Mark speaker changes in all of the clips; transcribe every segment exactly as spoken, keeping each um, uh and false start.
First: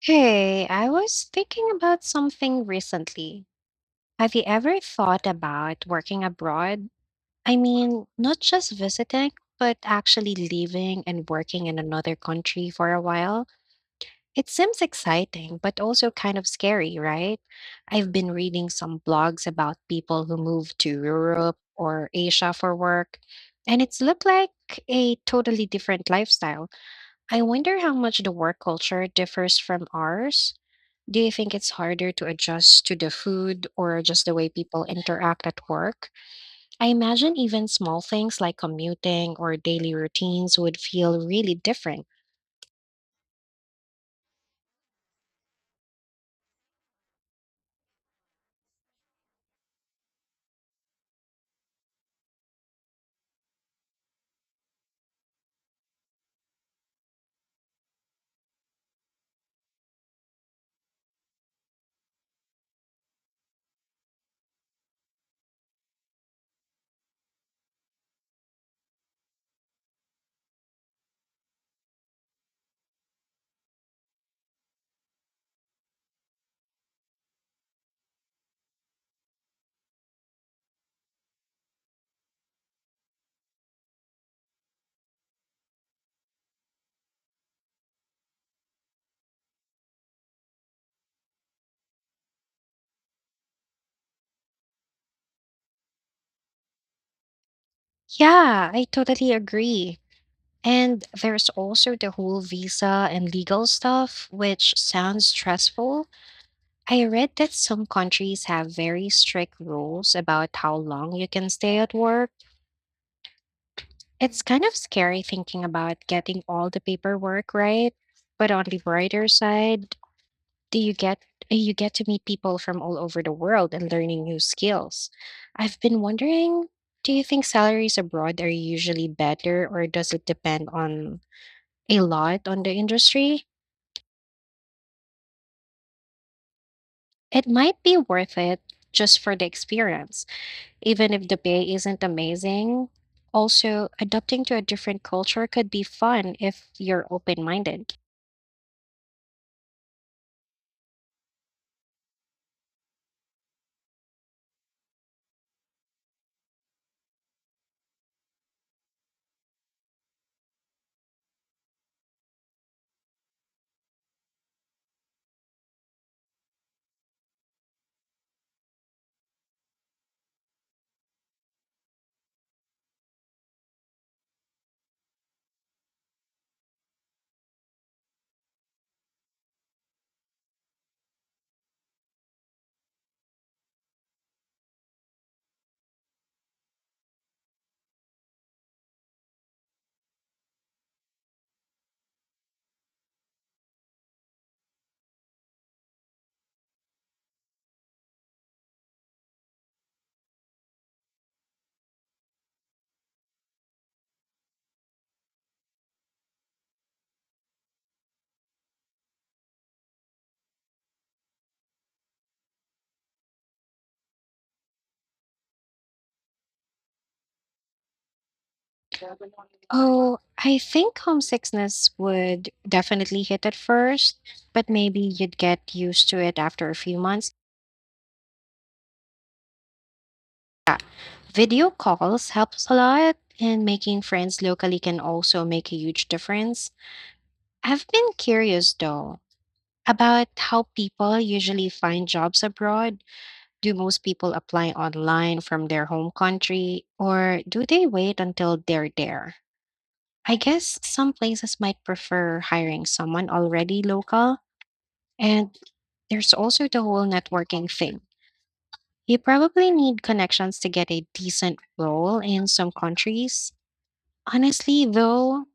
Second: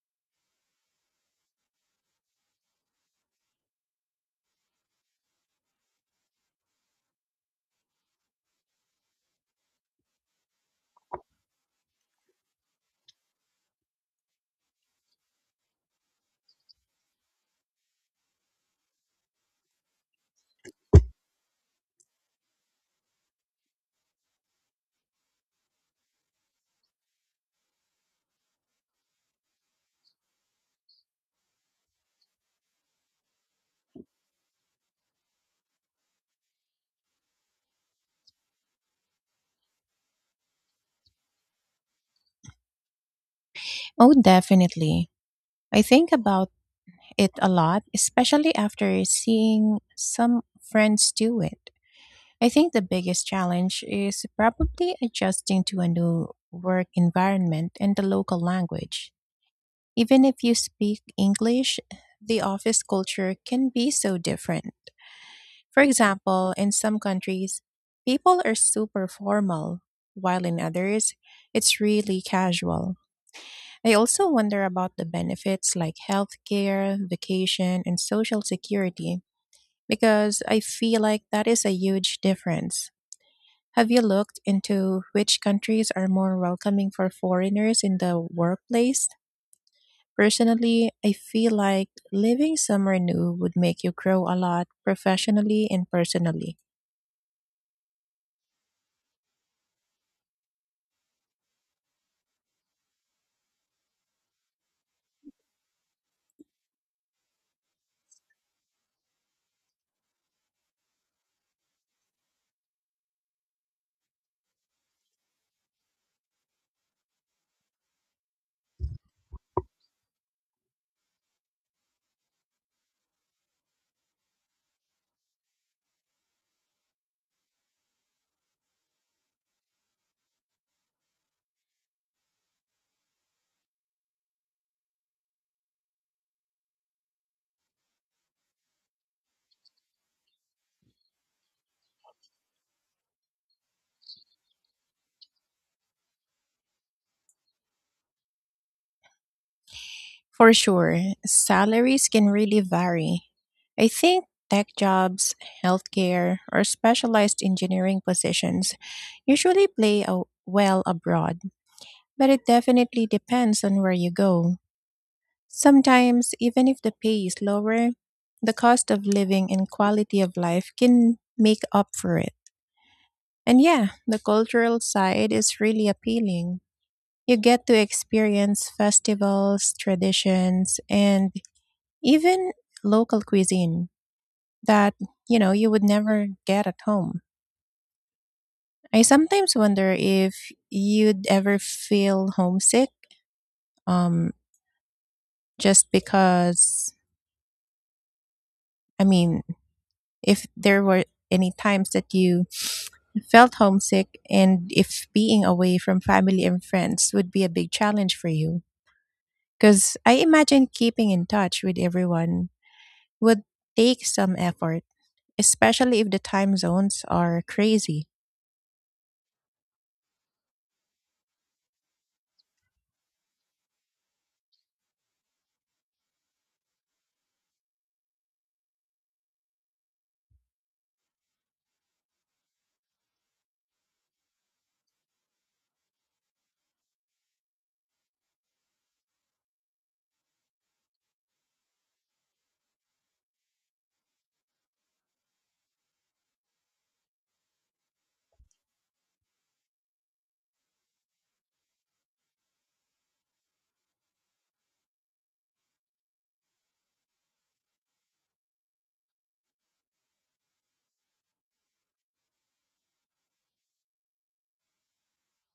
Speaker 1: Hey, I was thinking about something recently. Have you ever thought about working abroad? I mean, not just visiting, but actually living and working in another country for a while. It seems exciting, but also kind of scary, right? I've been reading some blogs about people who moved to Europe or Asia for work, and it's looked like a totally different lifestyle. I wonder how much the work culture differs from ours. Do you think it's harder to adjust to the food or just the way people interact at work? I imagine even small things like commuting or daily routines would feel really different.
Speaker 2: Oh, definitely. I think about it a lot, especially after seeing some friends do it. I think the biggest challenge is probably adjusting to a new work environment and the local language. Even if you speak English, the office culture can be so different. For example, in some countries, people are super formal, while in others, it's really casual. I also wonder about the benefits like healthcare, vacation, and social security because I feel like that is a huge difference. Have you looked into which countries are more welcoming for foreigners in the workplace? Personally, I feel like living somewhere new would make you grow a lot professionally and personally.
Speaker 1: Yeah, I totally agree. And there's also the whole visa and legal stuff, which sounds stressful. I read that some countries have very strict rules about how long you can stay at work. It's kind of scary thinking about getting all the paperwork right, but on the brighter side, do you get you get to meet people from all over the world and learning new skills. I've been wondering, do you think salaries abroad are usually better or does it depend on a lot on the industry? It might be worth it just for the experience, even if the pay isn't amazing. Also, adapting to a different culture could be fun if you're open-minded.
Speaker 2: For sure, salaries can really vary. I think tech jobs, healthcare, or specialized engineering positions usually play a well abroad, but it definitely depends on where you go. Sometimes, even if the pay is lower, the cost of living and quality of life can make up for it. And yeah, the cultural side is really appealing. You get to experience festivals, traditions, and even local cuisine that, you know, you would never get at home. I sometimes wonder if you'd ever feel homesick um just because, I mean, if there were any times that you felt homesick, and if being away from family and friends would be a big challenge for you, because I imagine keeping in touch with everyone would take some effort, especially if the time zones are crazy.
Speaker 1: Oh, I think homesickness would definitely hit at first, but maybe you'd get used to it after a few months. Video calls helps a lot, and making friends locally can also make a huge difference. I've been curious though about how people usually find jobs abroad. Do most people apply online from their home country, or do they wait until they're there? I guess some places might prefer hiring someone already local. And there's also the whole networking thing. You probably need connections to get a decent role in some countries. Honestly, though,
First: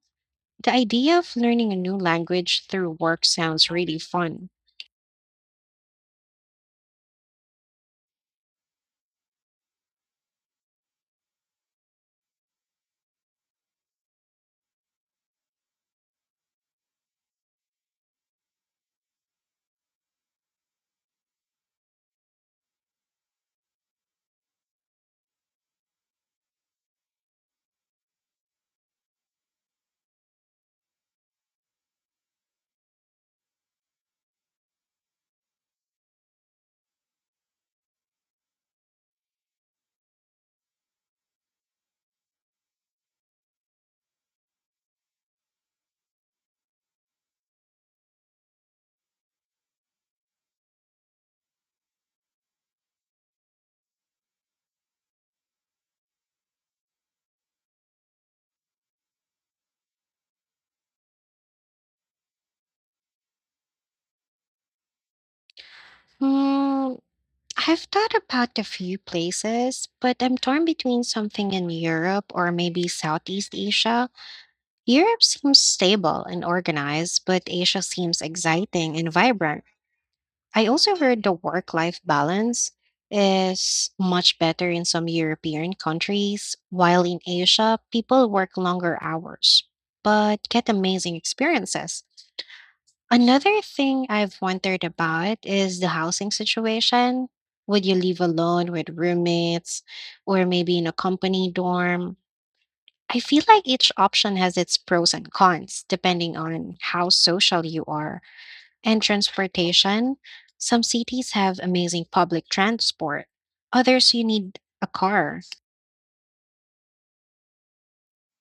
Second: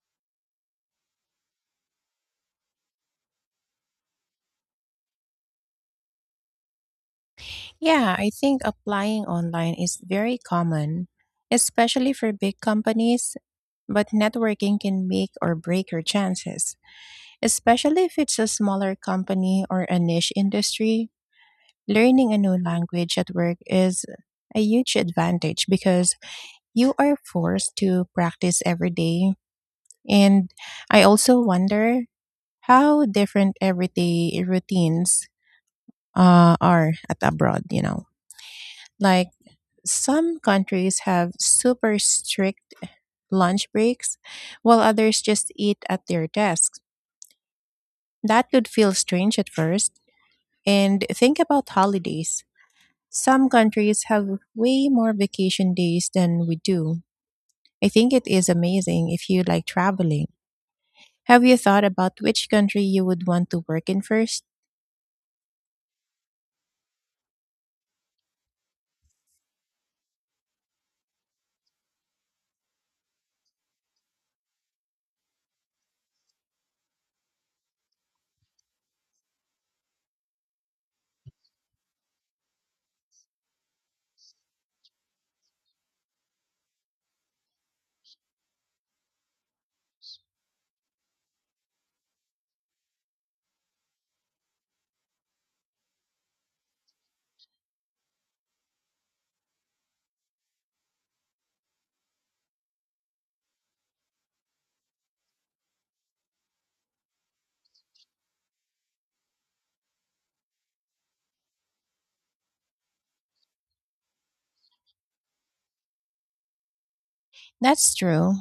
Speaker 1: the idea of learning a new language through work sounds really fun.
Speaker 2: Yeah, I think applying online is very common, especially for big companies, but networking can make or break your chances, especially if it's a smaller company or a niche industry. Learning a new language at work is a huge advantage because you are forced to practice every day. And I also wonder how different everyday routines uh, are at abroad, you know. Like, some countries have super strict lunch breaks, while others just eat at their desks. That could feel strange at first. And think about holidays. Some countries have way more vacation days than we do. I think it is amazing if you like traveling. Have you thought about which country you would want to work in first?
Speaker 1: Hmm, I've thought about a few places, but I'm torn between something in Europe or maybe Southeast Asia. Europe seems stable and organized, but Asia seems exciting and vibrant. I also heard the work life balance is much better in some European countries, while in Asia, people work longer hours but get amazing experiences. Another thing I've wondered about is the housing situation. Would you live alone with roommates or maybe in a company dorm? I feel like each option has its pros and cons depending on how social you are. And transportation. Some cities have amazing public transport, others, you need a car.
Speaker 2: That's true.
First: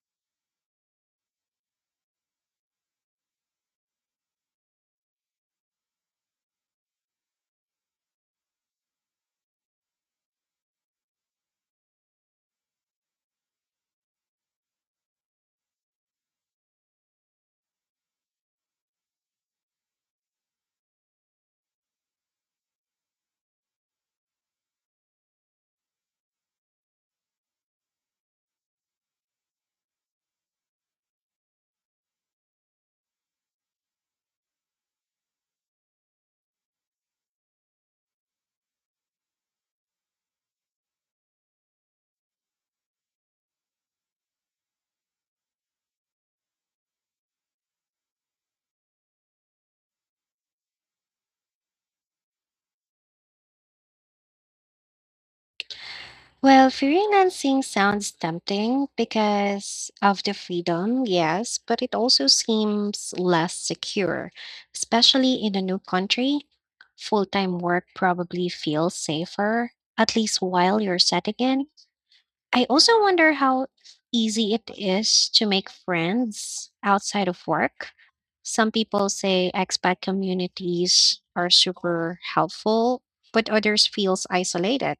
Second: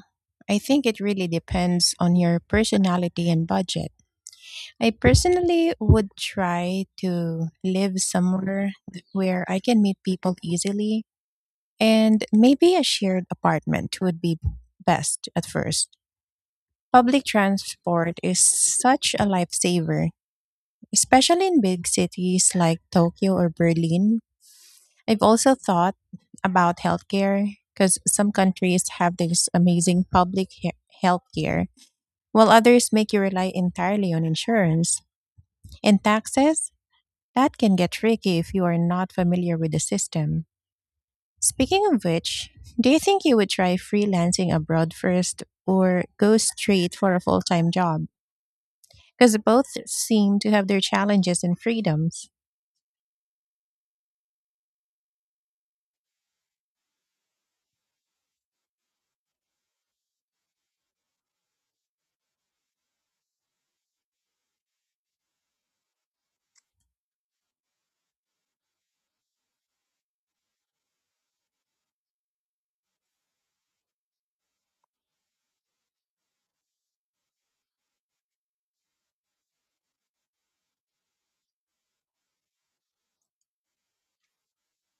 Speaker 2: I think it really depends on your personality and budget. I personally would try to live somewhere where I can meet people easily, and maybe a shared apartment would be best at first. Public transport is such a lifesaver, especially in big cities like Tokyo or Berlin. I've also thought about healthcare because some countries have this amazing public he- healthcare, while others make you rely entirely on insurance and taxes. That can get tricky if you are not familiar with the system. Speaking of which, do you think you would try freelancing abroad first or go straight for a full time job? Because both seem to have their challenges and freedoms.
Speaker 1: Well, freelancing sounds tempting because of the freedom, yes, but it also seems less secure, especially in a new country. Full time work probably feels safer, at least while you're setting in. I also wonder how easy it is to make friends outside of work. Some people say expat communities are super helpful, but others feels isolated.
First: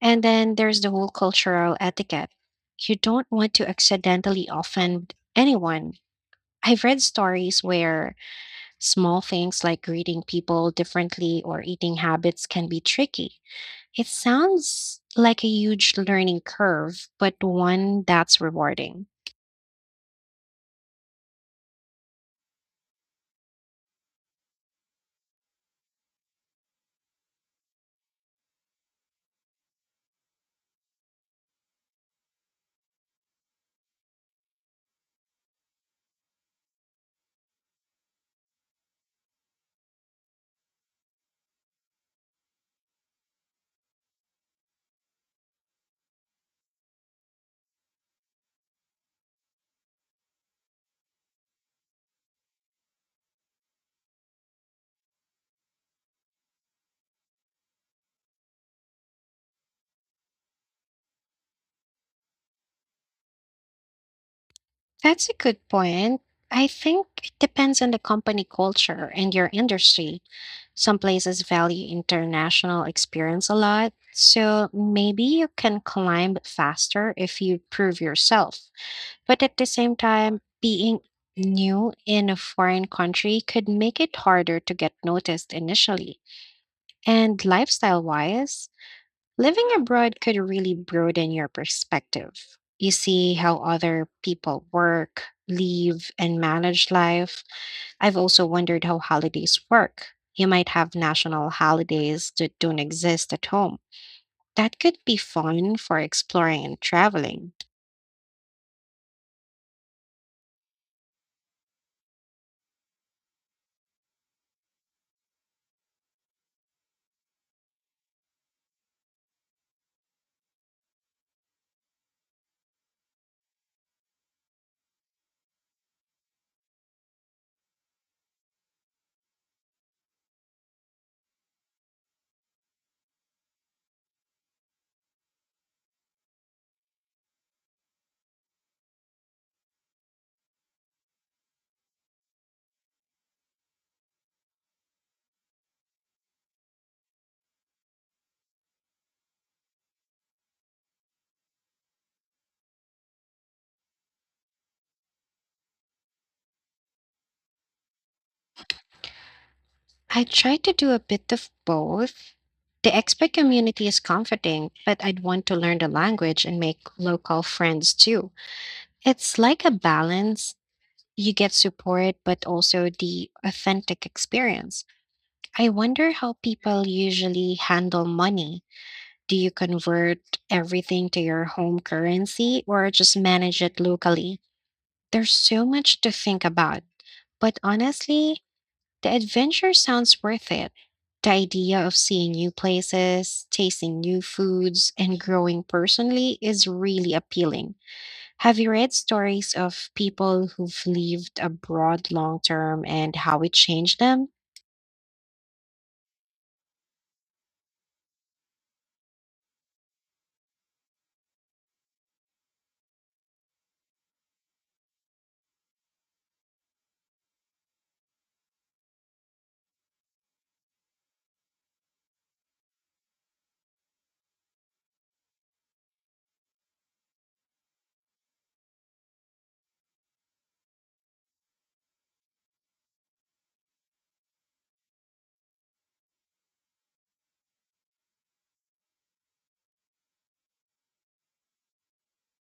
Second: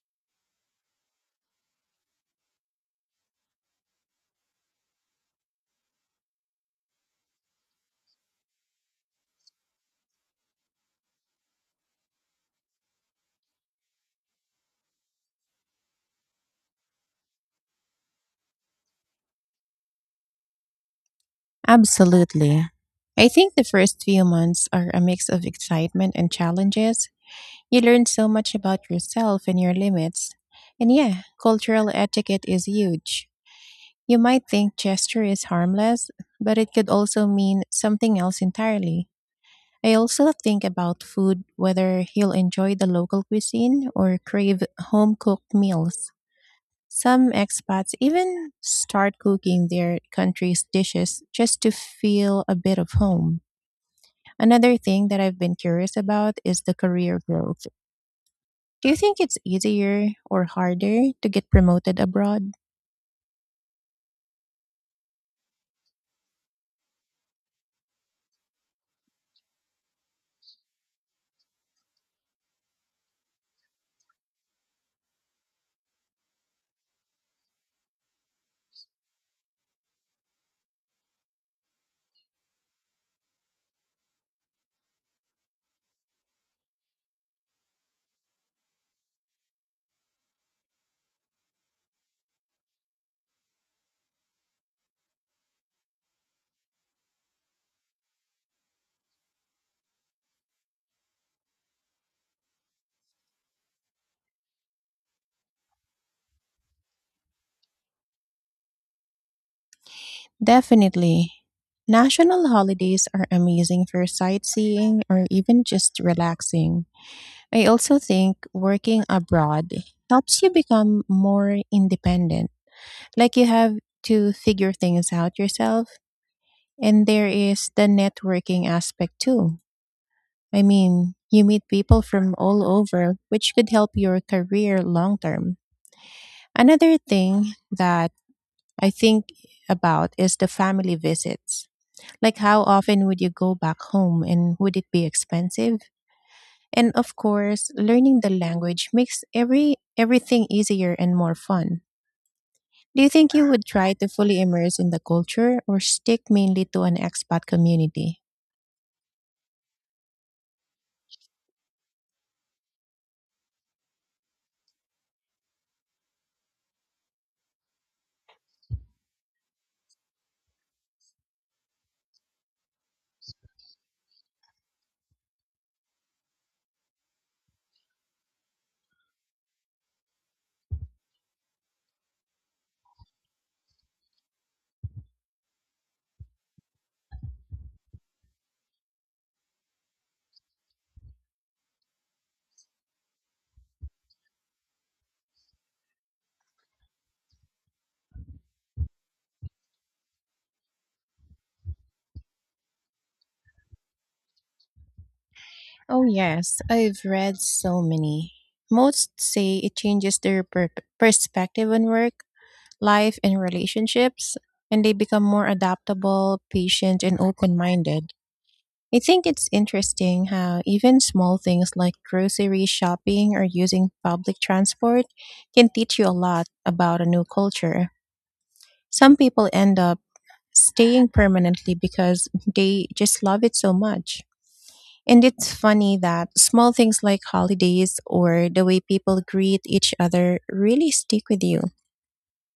Speaker 1: And then there's the whole cultural etiquette. You don't want to accidentally offend anyone. I've read stories where small things like greeting people differently or eating habits can be tricky. It sounds like a huge learning curve, but one that's rewarding.
Speaker 2: Absolutely. I think the first few months are a mix of excitement and challenges. You learn so much about yourself and your limits. And yeah, cultural etiquette is huge. You might think gesture is harmless, but it could also mean something else entirely. I also think about food, whether he'll enjoy the local cuisine or crave home cooked meals. Some expats even start cooking their country's dishes just to feel a bit of home. Another thing that I've been curious about is the career growth. Do you think it's easier or harder to get promoted abroad?
Speaker 1: That's a good point. I think it depends on the company culture and your industry. Some places value international experience a lot, so maybe you can climb faster if you prove yourself. But at the same time, being new in a foreign country could make it harder to get noticed initially. And lifestyle wise, living abroad could really broaden your perspective. You see how other people work, live, and manage life. I've also wondered how holidays work. You might have national holidays that don't exist at home. That could be fun for exploring and traveling.
Speaker 2: Definitely. National holidays are amazing for sightseeing or even just relaxing. I also think working abroad helps you become more independent. Like, you have to figure things out yourself. And there is the networking aspect too. I mean, you meet people from all over, which could help your career long term. Another thing that I think about is the family visits. Like, how often would you go back home and would it be expensive? And of course, learning the language makes every everything easier and more fun. Do you think you would try to fully immerse in the culture or stick mainly to an expat community?
Speaker 1: I try to do a bit of both. The expat community is comforting, but I'd want to learn the language and make local friends too. It's like a balance. You get support, but also the authentic experience. I wonder how people usually handle money. Do you convert everything to your home currency or just manage it locally? There's so much to think about, but honestly, the adventure sounds worth it. The idea of seeing new places, tasting new foods, and growing personally is really appealing. Have you read stories of people who've lived abroad long term and how it changed them?
Speaker 2: Oh yes, I've read so many. Most say it changes their per- perspective on work, life, and relationships, and they become more adaptable, patient, and open-minded. I think it's interesting how even small things like grocery shopping or using public transport can teach you a lot about a new culture. Some people end up staying permanently because they just love it so much. And it's funny that small things like holidays or the way people greet each other really stick with you.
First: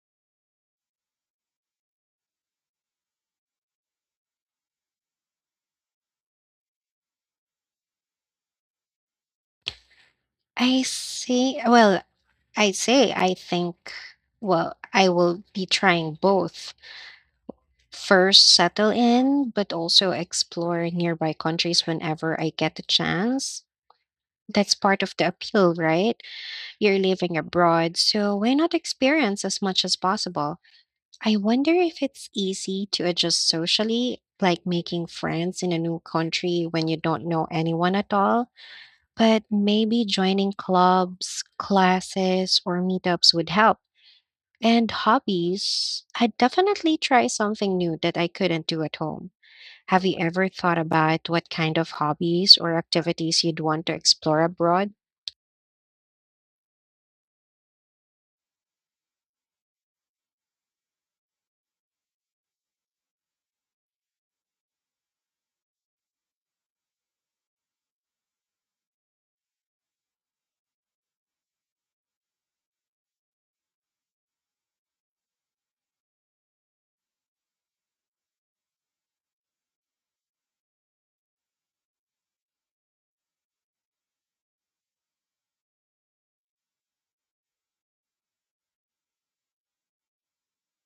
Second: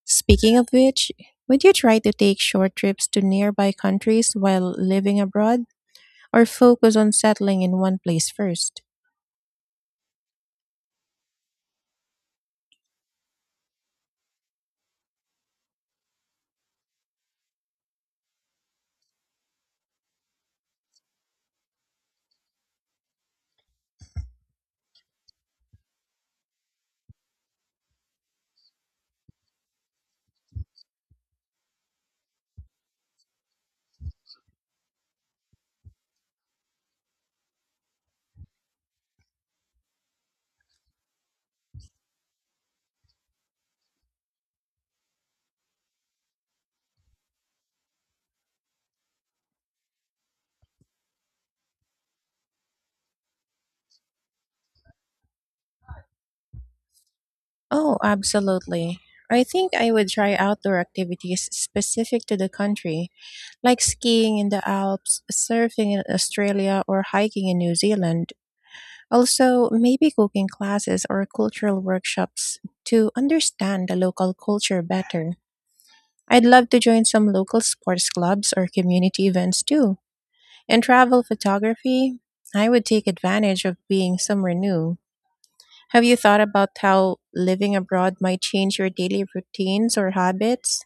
Speaker 2: Speaking of which, would you try to take short trips to nearby countries while living abroad, or focus on settling in one place first?
Speaker 1: I see. Well, I say I think, well, I will be trying both. First, settle in, but also explore nearby countries whenever I get the chance. That's part of the appeal, right? You're living abroad, so why not experience as much as possible? I wonder if it's easy to adjust socially, like making friends in a new country when you don't know anyone at all. But maybe joining clubs, classes, or meetups would help. And hobbies, I'd definitely try something new that I couldn't do at home. Have you ever thought about what kind of hobbies or activities you'd want to explore abroad?
Speaker 2: Oh, absolutely. I think I would try outdoor activities specific to the country, like skiing in the Alps, surfing in Australia, or hiking in New Zealand. Also, maybe cooking classes or cultural workshops to understand the local culture better. I'd love to join some local sports clubs or community events too. In travel photography, I would take advantage of being somewhere new. Have you thought about how living abroad might change your daily routines or habits?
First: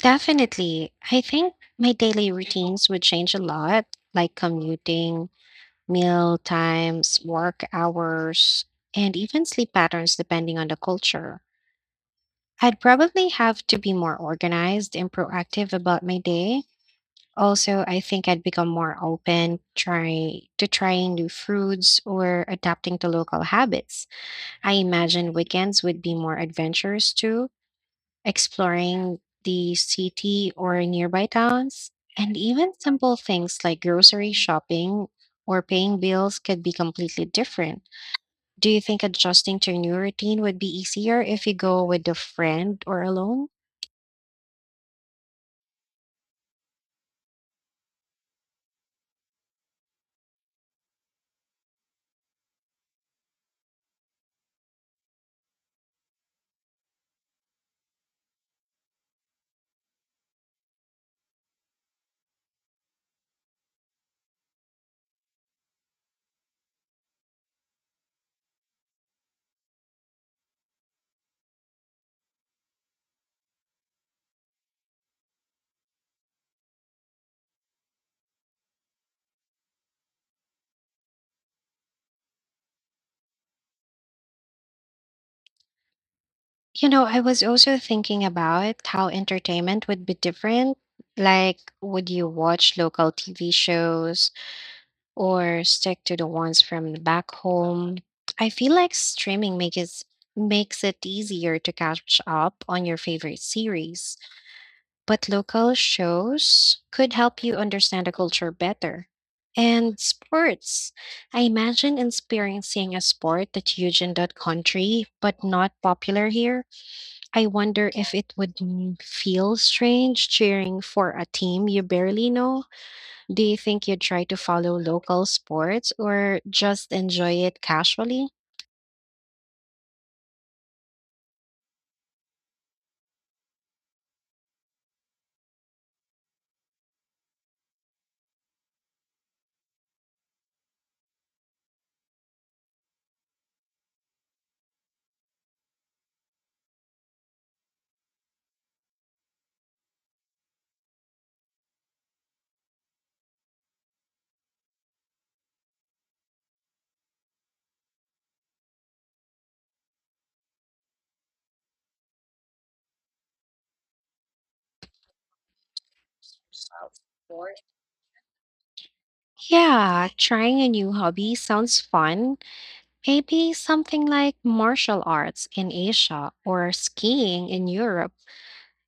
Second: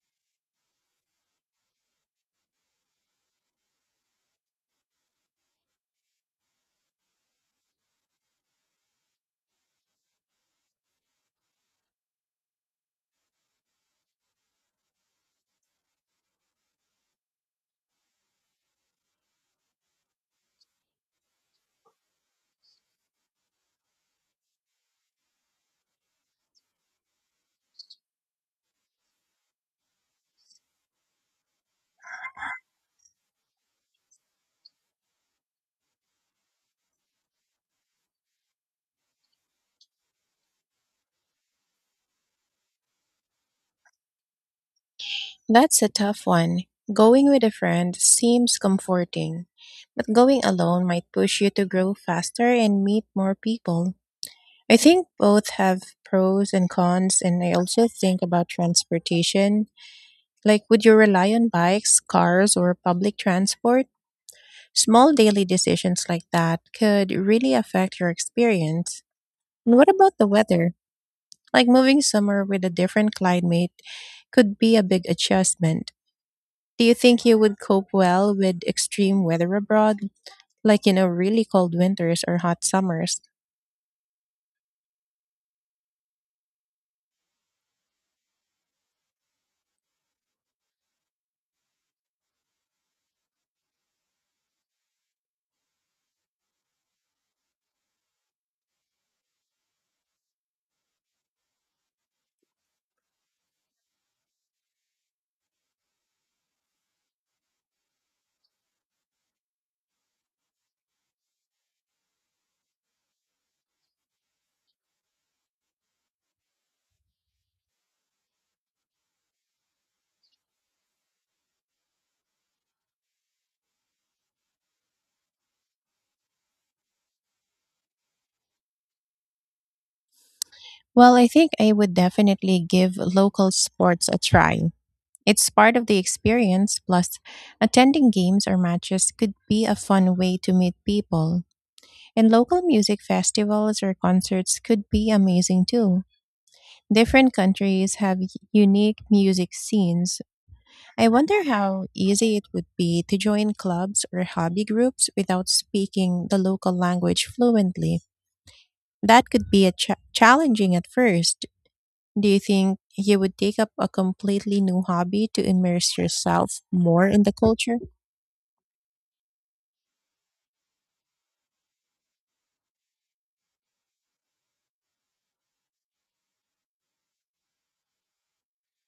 Speaker 1: Definitely. I think my daily routines would change a lot, like commuting, meal times, work hours, and even sleep patterns depending on the culture. I'd probably have to be more organized and proactive about my day. Also, I think I'd become more open try to trying new foods or adapting to local habits. I imagine weekends would be more adventurous too, exploring the city or nearby towns. And even simple things like grocery shopping or paying bills could be completely different. Do you think adjusting to a new routine would be easier if you go with a friend or alone?
Speaker 2: That's a tough one. Going with a friend seems comforting, but going alone might push you to grow faster and meet more people. I think both have pros and cons, and I also think about transportation. Like, would you rely on bikes, cars, or public transport? Small daily decisions like that could really affect your experience. And what about the weather? Like, moving somewhere with a different climate could be a big adjustment. Do you think you would cope well with extreme weather abroad, like, you know, really cold winters or hot summers?
Speaker 1: You know, I was also thinking about how entertainment would be different. Like, would you watch local T V shows or stick to the ones from back home? I feel like streaming makes makes it easier to catch up on your favorite series, but local shows could help you understand the culture better. And sports. I imagine experiencing a sport that's huge in that country but not popular here. I wonder if it would m- feel strange cheering for a team you barely know. Do you think you'd try to follow local sports or just enjoy it casually?
Speaker 2: Well, I think I would definitely give local sports a try. It's part of the experience, plus, attending games or matches could be a fun way to meet people. And local music festivals or concerts could be amazing too. Different countries have y- unique music scenes. I wonder how easy it would be to join clubs or hobby groups without speaking the local language fluently. That could be a cha- challenging at first. Do you think you would take up a completely new hobby to immerse yourself more in the culture?
Speaker 1: Yeah, trying a new hobby sounds fun. Maybe something like martial arts in Asia or skiing in Europe.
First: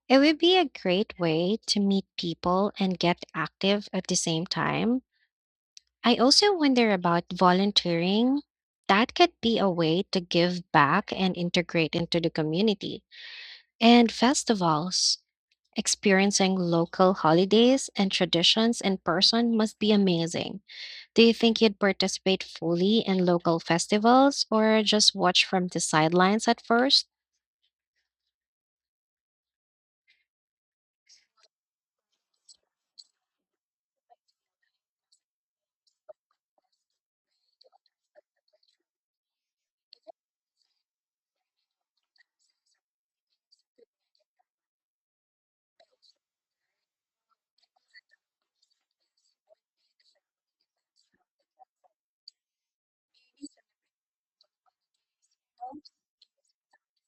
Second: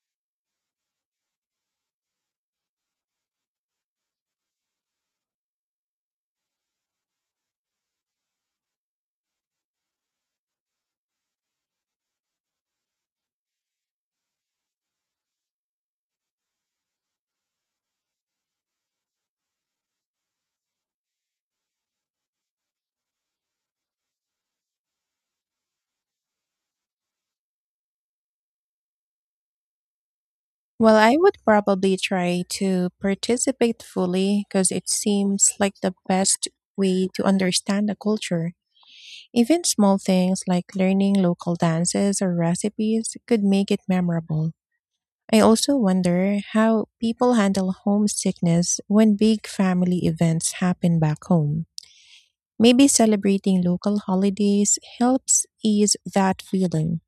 Speaker 1: It would be a great way to meet people and get active at the same time. I also wonder about volunteering. That could be a way to give back and integrate into the community. And festivals. Experiencing local holidays and traditions in person must be amazing. Do you think you'd participate fully in local festivals or just watch from the sidelines at first?
Speaker 2: Well, I would probably try to participate fully because it seems like the best way to understand the culture. Even small things like learning local dances or recipes could make it memorable. I also wonder how people handle homesickness when big family events happen back home. Maybe celebrating local holidays helps ease that feeling.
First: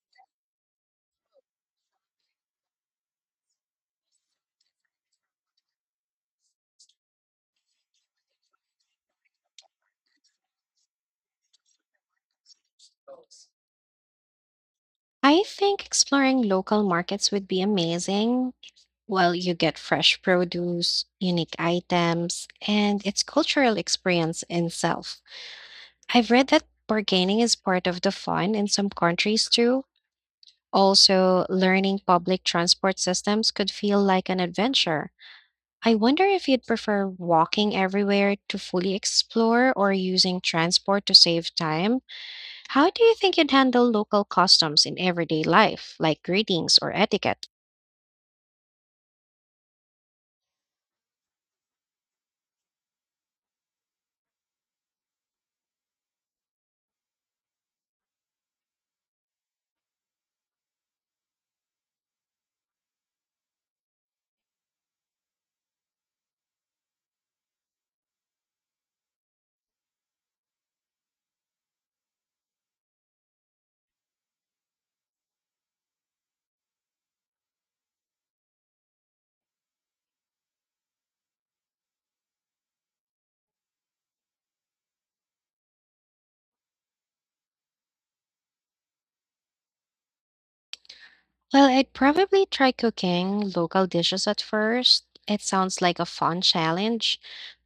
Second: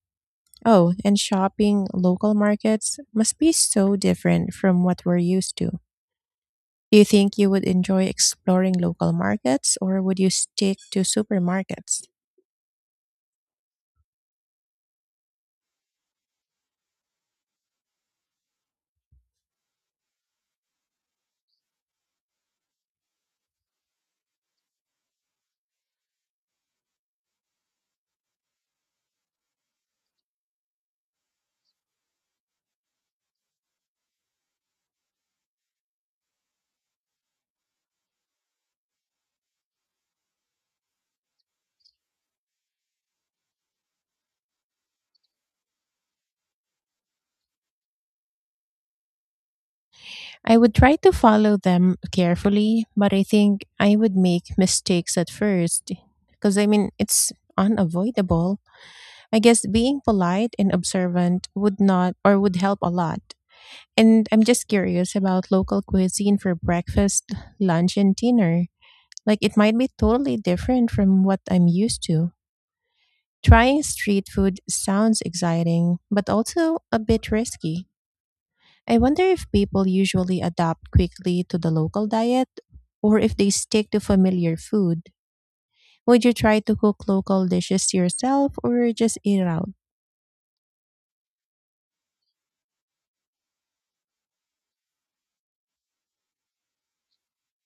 Speaker 2: Oh, and shopping local markets must be so different from what we're used to. Do you think you would enjoy exploring local markets or would you stick to supermarkets?
Speaker 1: I think exploring local markets would be amazing. Well, you get fresh produce, unique items, and it's cultural experience in itself. I've read that bargaining is part of the fun in some countries too. Also, learning public transport systems could feel like an adventure. I wonder if you'd prefer walking everywhere to fully explore or using transport to save time. How do you think you'd handle local customs in everyday life, like greetings or etiquette?
Speaker 2: I would try to follow them carefully, but I think I would make mistakes at first because, I mean, it's unavoidable. I guess being polite and observant would not or would help a lot. And I'm just curious about local cuisine for breakfast, lunch, and dinner. Like, it might be totally different from what I'm used to. Trying street food sounds exciting, but also a bit risky. I wonder if people usually adapt quickly to the local diet or if they stick to familiar food. Would you try to cook local dishes yourself or just eat out?
Speaker 1: Well, I'd probably try cooking local dishes at first. It sounds like a fun challenge.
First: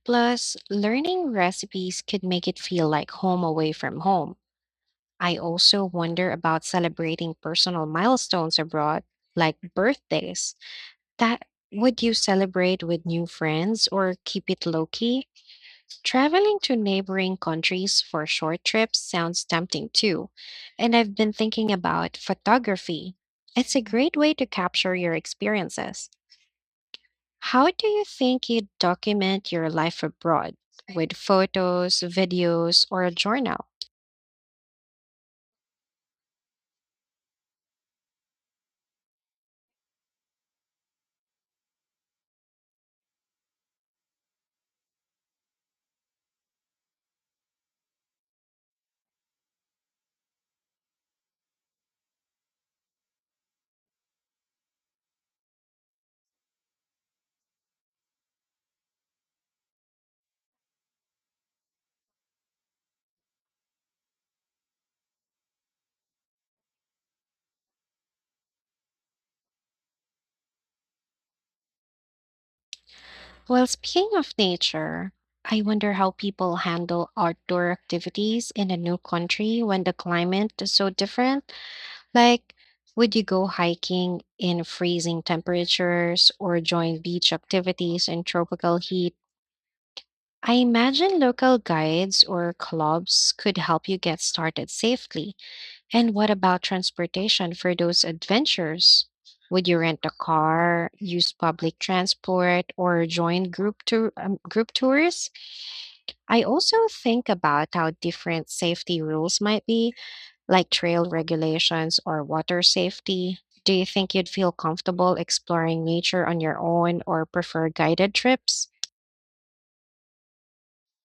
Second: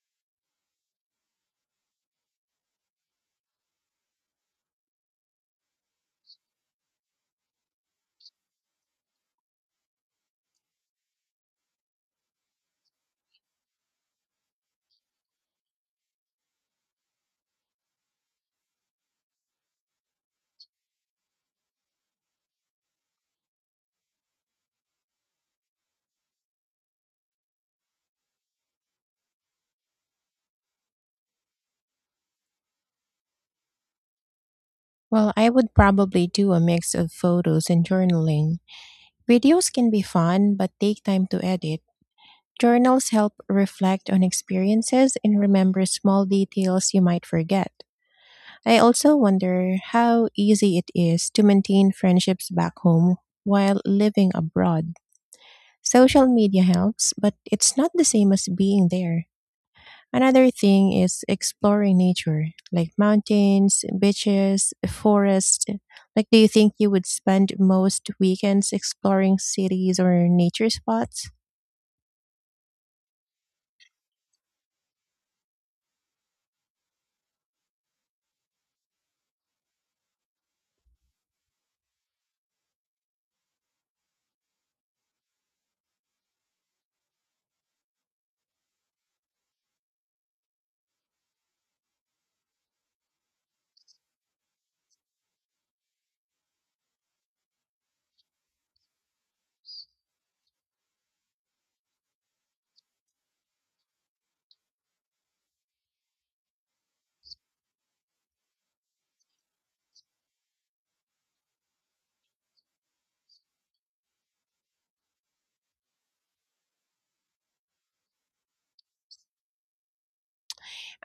Speaker 1: Plus, learning recipes could make it feel like home away from home. I also wonder about celebrating personal milestones abroad, like birthdays. That Would you celebrate with new friends or keep it low key? Traveling to neighboring countries for short trips sounds tempting too. And I've been thinking about photography. It's a great way to capture your experiences. How do you think you document your life abroad? With photos, videos, or a journal?
Speaker 2: Well, I would probably do a mix of photos and journaling. Videos can be fun, but take time to edit. Journals help reflect on experiences and remember small details you might forget. I also wonder how easy it is to maintain friendships back home while living abroad. Social media helps, but it's not the same as being there. Another thing is exploring nature, like mountains, beaches, forests. Like, do you think you would spend most weekends exploring cities or nature spots?
Speaker 1: Well, speaking of nature, I wonder how people handle outdoor activities in a new country when the climate is so different. Like, would you go hiking in freezing temperatures or join beach activities in tropical heat? I imagine local guides or clubs could help you get started safely. And what about transportation for those adventures? Would you rent a car, use public transport, or join group tour um, group tours? I also think about how different safety rules might be, like trail regulations or water safety. Do you think you'd feel comfortable exploring nature on your own or prefer guided trips?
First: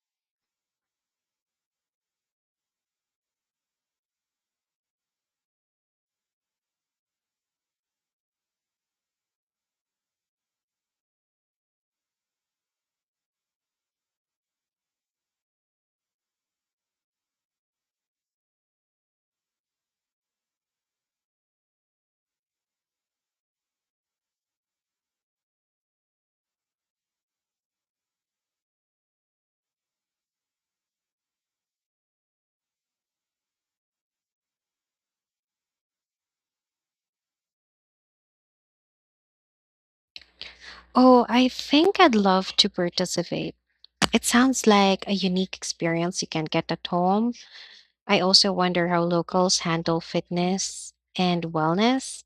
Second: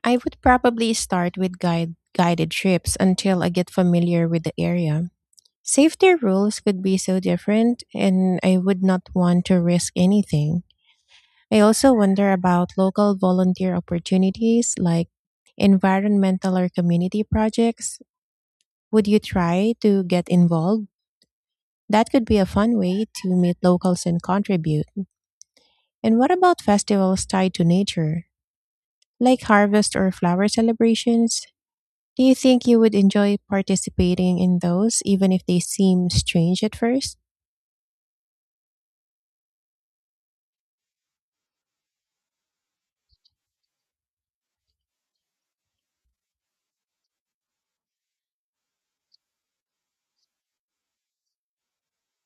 Speaker 2: I would probably start with guide, guided trips until I get familiar with the area. Safety rules could be so different, and I would not want to risk anything. I also wonder about local volunteer opportunities like environmental or community projects. Would you try to get involved? That could be a fun way to meet locals and contribute. And what about festivals tied to nature, like harvest or flower celebrations? Do you think you would enjoy participating in those, even if they seem strange at first?
Speaker 1: Oh, I think I'd love to participate. It sounds like a unique experience you can't get at home. I also wonder how locals handle fitness and wellness.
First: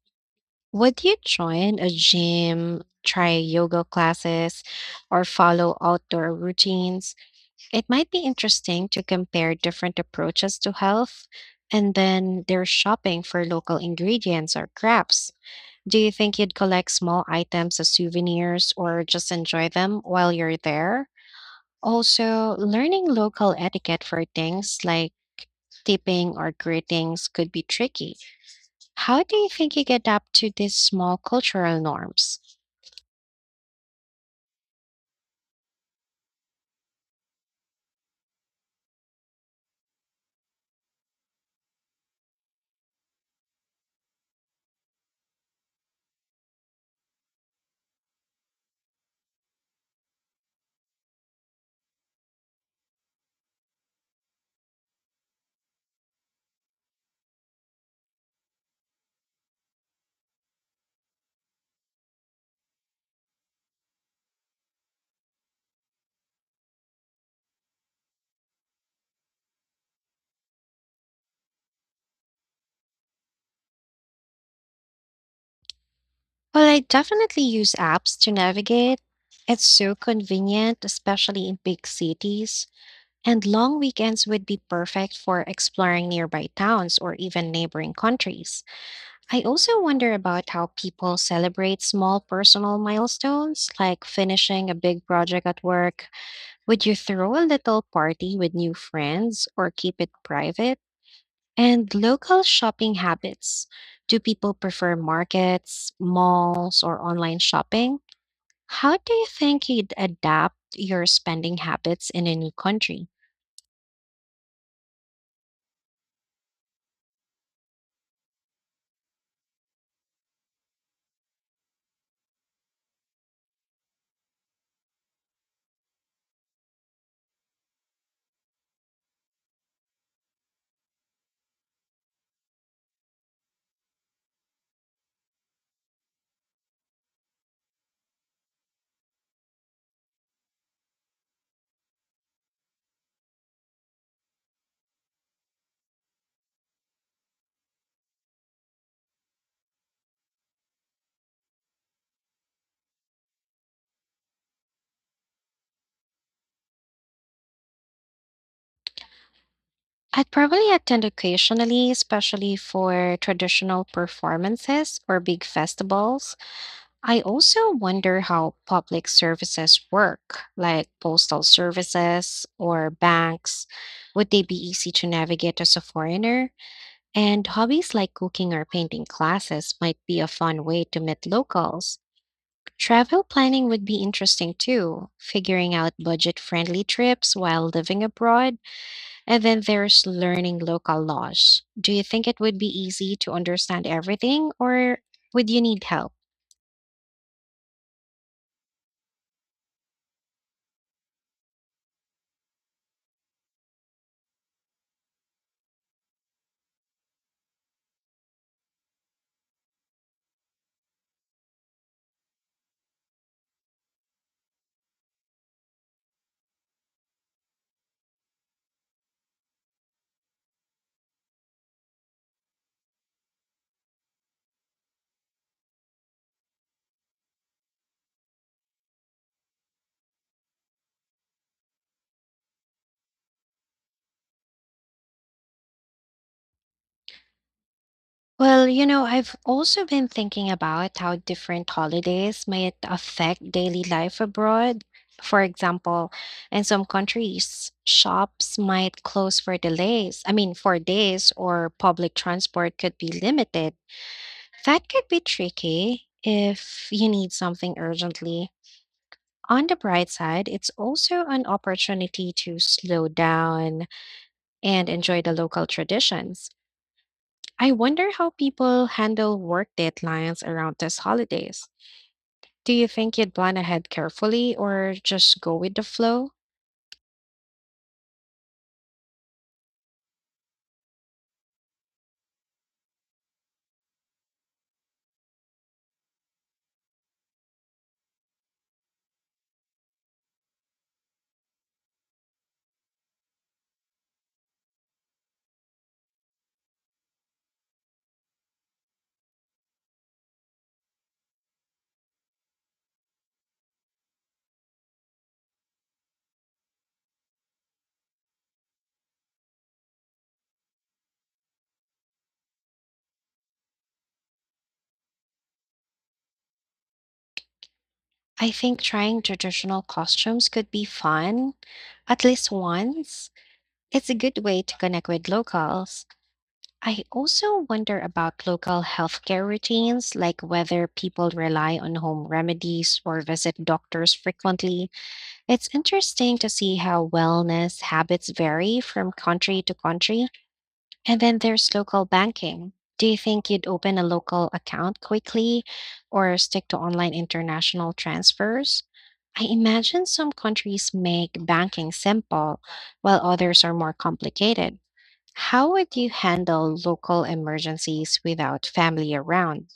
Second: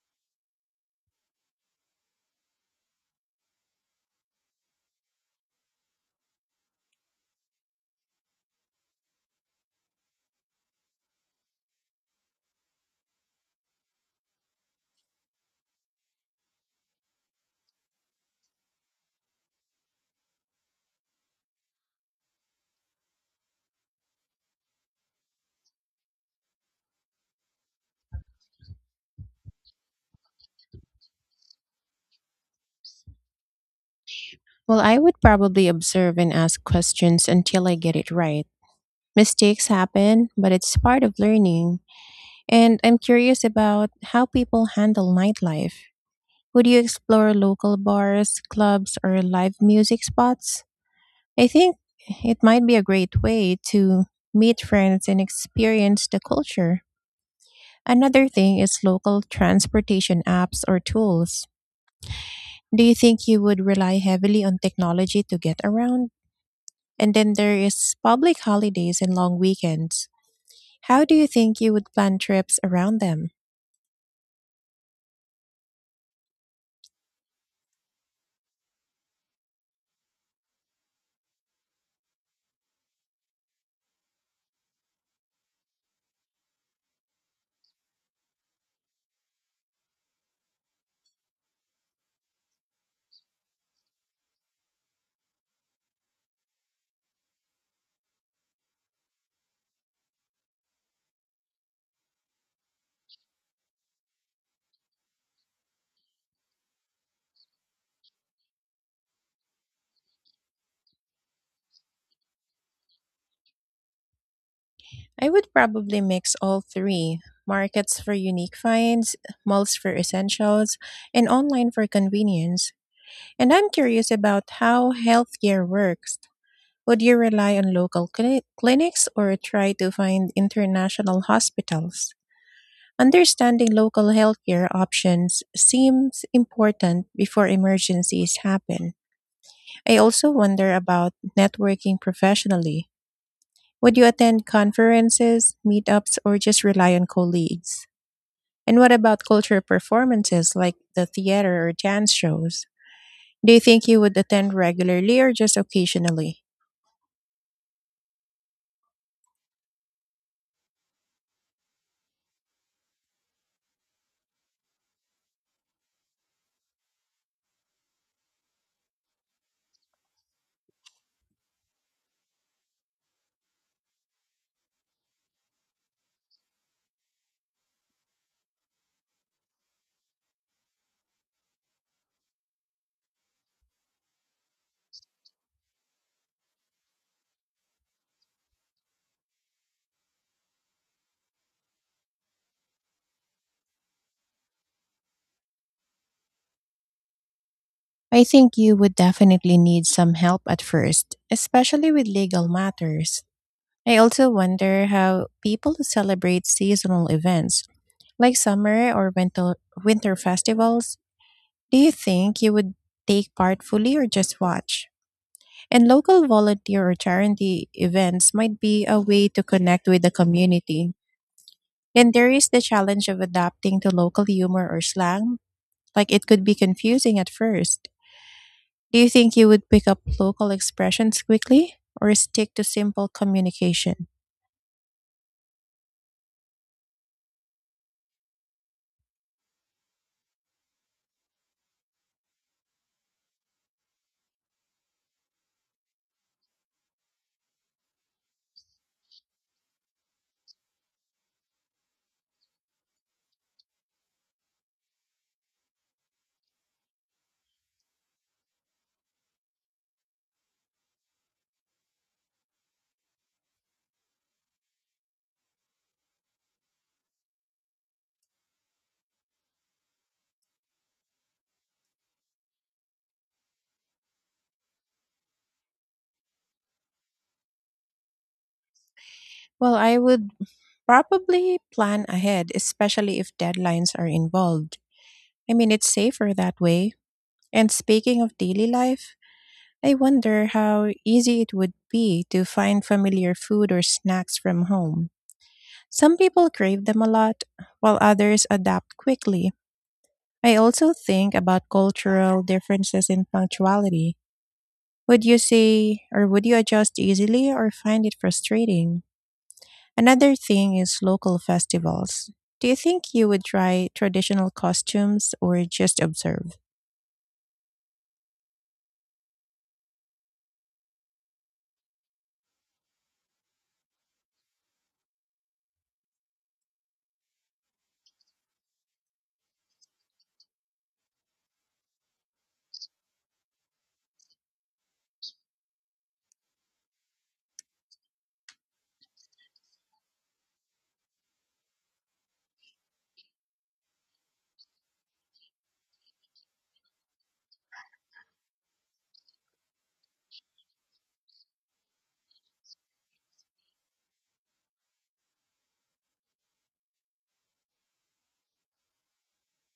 Speaker 1: Would you join a gym, try yoga classes, or follow outdoor routines? It might be interesting to compare different approaches to health, and then they're shopping for local ingredients or crafts. Do you think you'd collect small items as souvenirs or just enjoy them while you're there? Also, learning local etiquette for things like tipping or greetings could be tricky. How do you think you get up to these small cultural norms?
Speaker 2: Well, I would probably observe and ask questions until I get it right. Mistakes happen, but it's part of learning. And I'm curious about how people handle nightlife. Would you explore local bars, clubs, or live music spots? I think it might be a great way to meet friends and experience the culture. Another thing is local transportation apps or tools. Do you think you would rely heavily on technology to get around? And then there is public holidays and long weekends. How do you think you would plan trips around them?
Speaker 1: Well, I definitely use apps to navigate. It's so convenient, especially in big cities. And long weekends would be perfect for exploring nearby towns or even neighboring countries. I also wonder about how people celebrate small personal milestones, like finishing a big project at work. Would you throw a little party with new friends or keep it private? And local shopping habits. Do people prefer markets, malls, or online shopping? How do you think you'd adapt your spending habits in a new country?
Speaker 2: I would probably mix all three: markets for unique finds, malls for essentials, and online for convenience. And I'm curious about how healthcare works. Would you rely on local cli- clinics or try to find international hospitals? Understanding local healthcare options seems important before emergencies happen. I also wonder about networking professionally. Would you attend conferences, meetups, or just rely on colleagues? And what about cultural performances like the theater or dance shows? Do you think you would attend regularly or just occasionally?
Speaker 1: I'd probably attend occasionally, especially for traditional performances or big festivals. I also wonder how public services work, like postal services or banks. Would they be easy to navigate as a foreigner? And hobbies like cooking or painting classes might be a fun way to meet locals. Travel planning would be interesting too, figuring out budget friendly trips while living abroad. And then there's learning local laws. Do you think it would be easy to understand everything, or would you need help?
Speaker 2: I think you would definitely need some help at first, especially with legal matters. I also wonder how people who celebrate seasonal events like summer or winter, winter festivals. Do you think you would take part fully or just watch? And local volunteer or charity events might be a way to connect with the community. Then there is the challenge of adapting to local humor or slang. Like, it could be confusing at first. Do you think you would pick up local expressions quickly or stick to simple communication?
Speaker 1: Well, you know, I've also been thinking about how different holidays might affect daily life abroad. For example, in some countries, shops might close for delays, I mean, for days, or public transport could be limited. That could be tricky if you need something urgently. On the bright side, it's also an opportunity to slow down and enjoy the local traditions. I wonder how people handle work deadlines around these holidays. Do you think you'd plan ahead carefully or just go with the flow?
Speaker 2: Well, I would probably plan ahead, especially if deadlines are involved. I mean, it's safer that way. And speaking of daily life, I wonder how easy it would be to find familiar food or snacks from home. Some people crave them a lot, while others adapt quickly. I also think about cultural differences in punctuality. Would you say, or would you adjust easily, or find it frustrating? Another thing is local festivals. Do you think you would try traditional costumes or just observe?
Speaker 1: I think trying traditional costumes could be fun, at least once. It's a good way to connect with locals. I also wonder about local healthcare routines, like whether people rely on home remedies or visit doctors frequently. It's interesting to see how wellness habits vary from country to country. And then there's local banking. Do you think you'd open a local account quickly or stick to online international transfers? I imagine some countries make banking simple while others are more complicated. How would you handle local emergencies without family around?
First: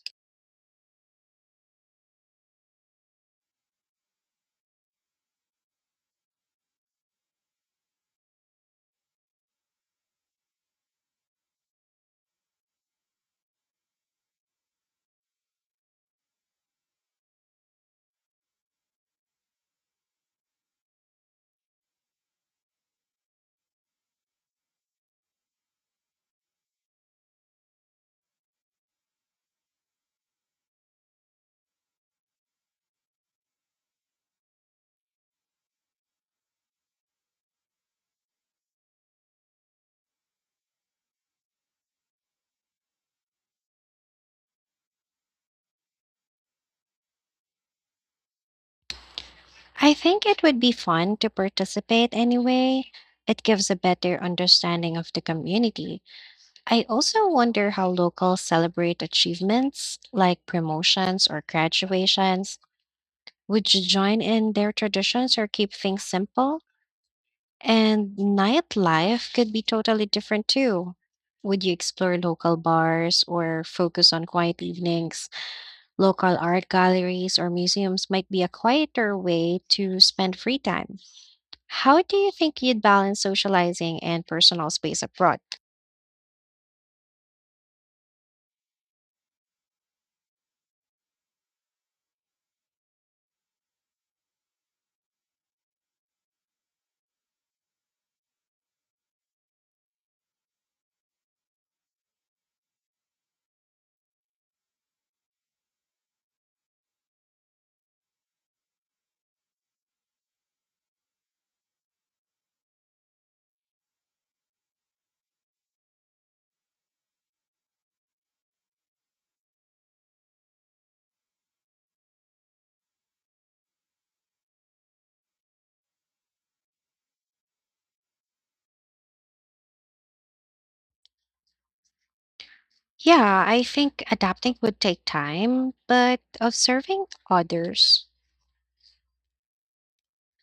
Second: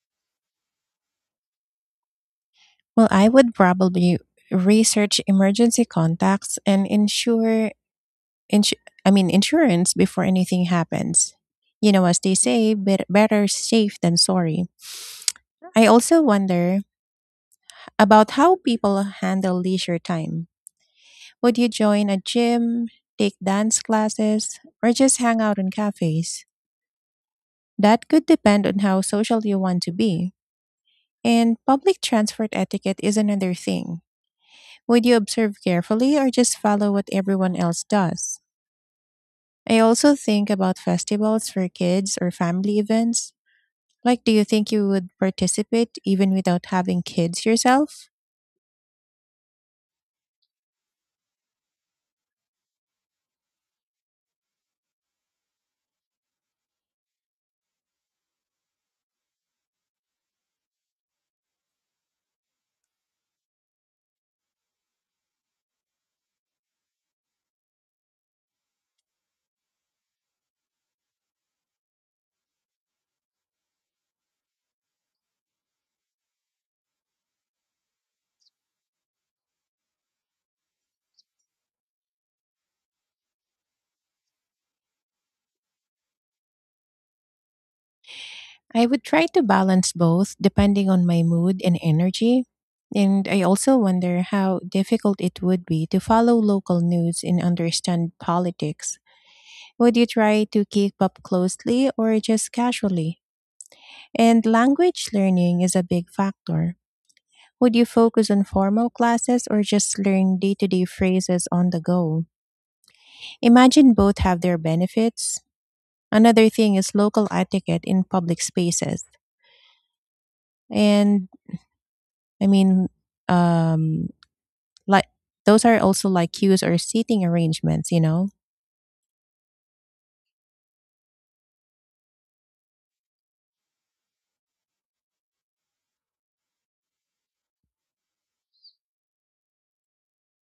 Speaker 2: Well, I would probably research emergency contacts and ensure Insu- I mean, insurance before anything happens. You know, as they say, bet- better safe than sorry. I also wonder about how people handle leisure time. Would you join a gym, take dance classes, or just hang out in cafes? That could depend on how social you want to be. And public transport etiquette is another thing. Would you observe carefully or just follow what everyone else does? I also think about festivals for kids or family events. Like, do you think you would participate even without having kids yourself?
Speaker 1: I think it would be fun to participate anyway. It gives a better understanding of the community. I also wonder how locals celebrate achievements like promotions or graduations. Would you join in their traditions or keep things simple? And nightlife could be totally different too. Would you explore local bars or focus on quiet evenings? Local art galleries or museums might be a quieter way to spend free time. How do you think you'd balance socializing and personal space abroad?
Speaker 2: I would try to balance both depending on my mood and energy. And I also wonder how difficult it would be to follow local news and understand politics. Would you try to keep up closely or just casually? And language learning is a big factor. Would you focus on formal classes or just learn day to day phrases on the go? Imagine both have their benefits. Another thing is local etiquette in public spaces. And, I mean, um, like, those are also like cues or seating arrangements, you know?
Speaker 1: Yeah, I think adapting would take time, but observing others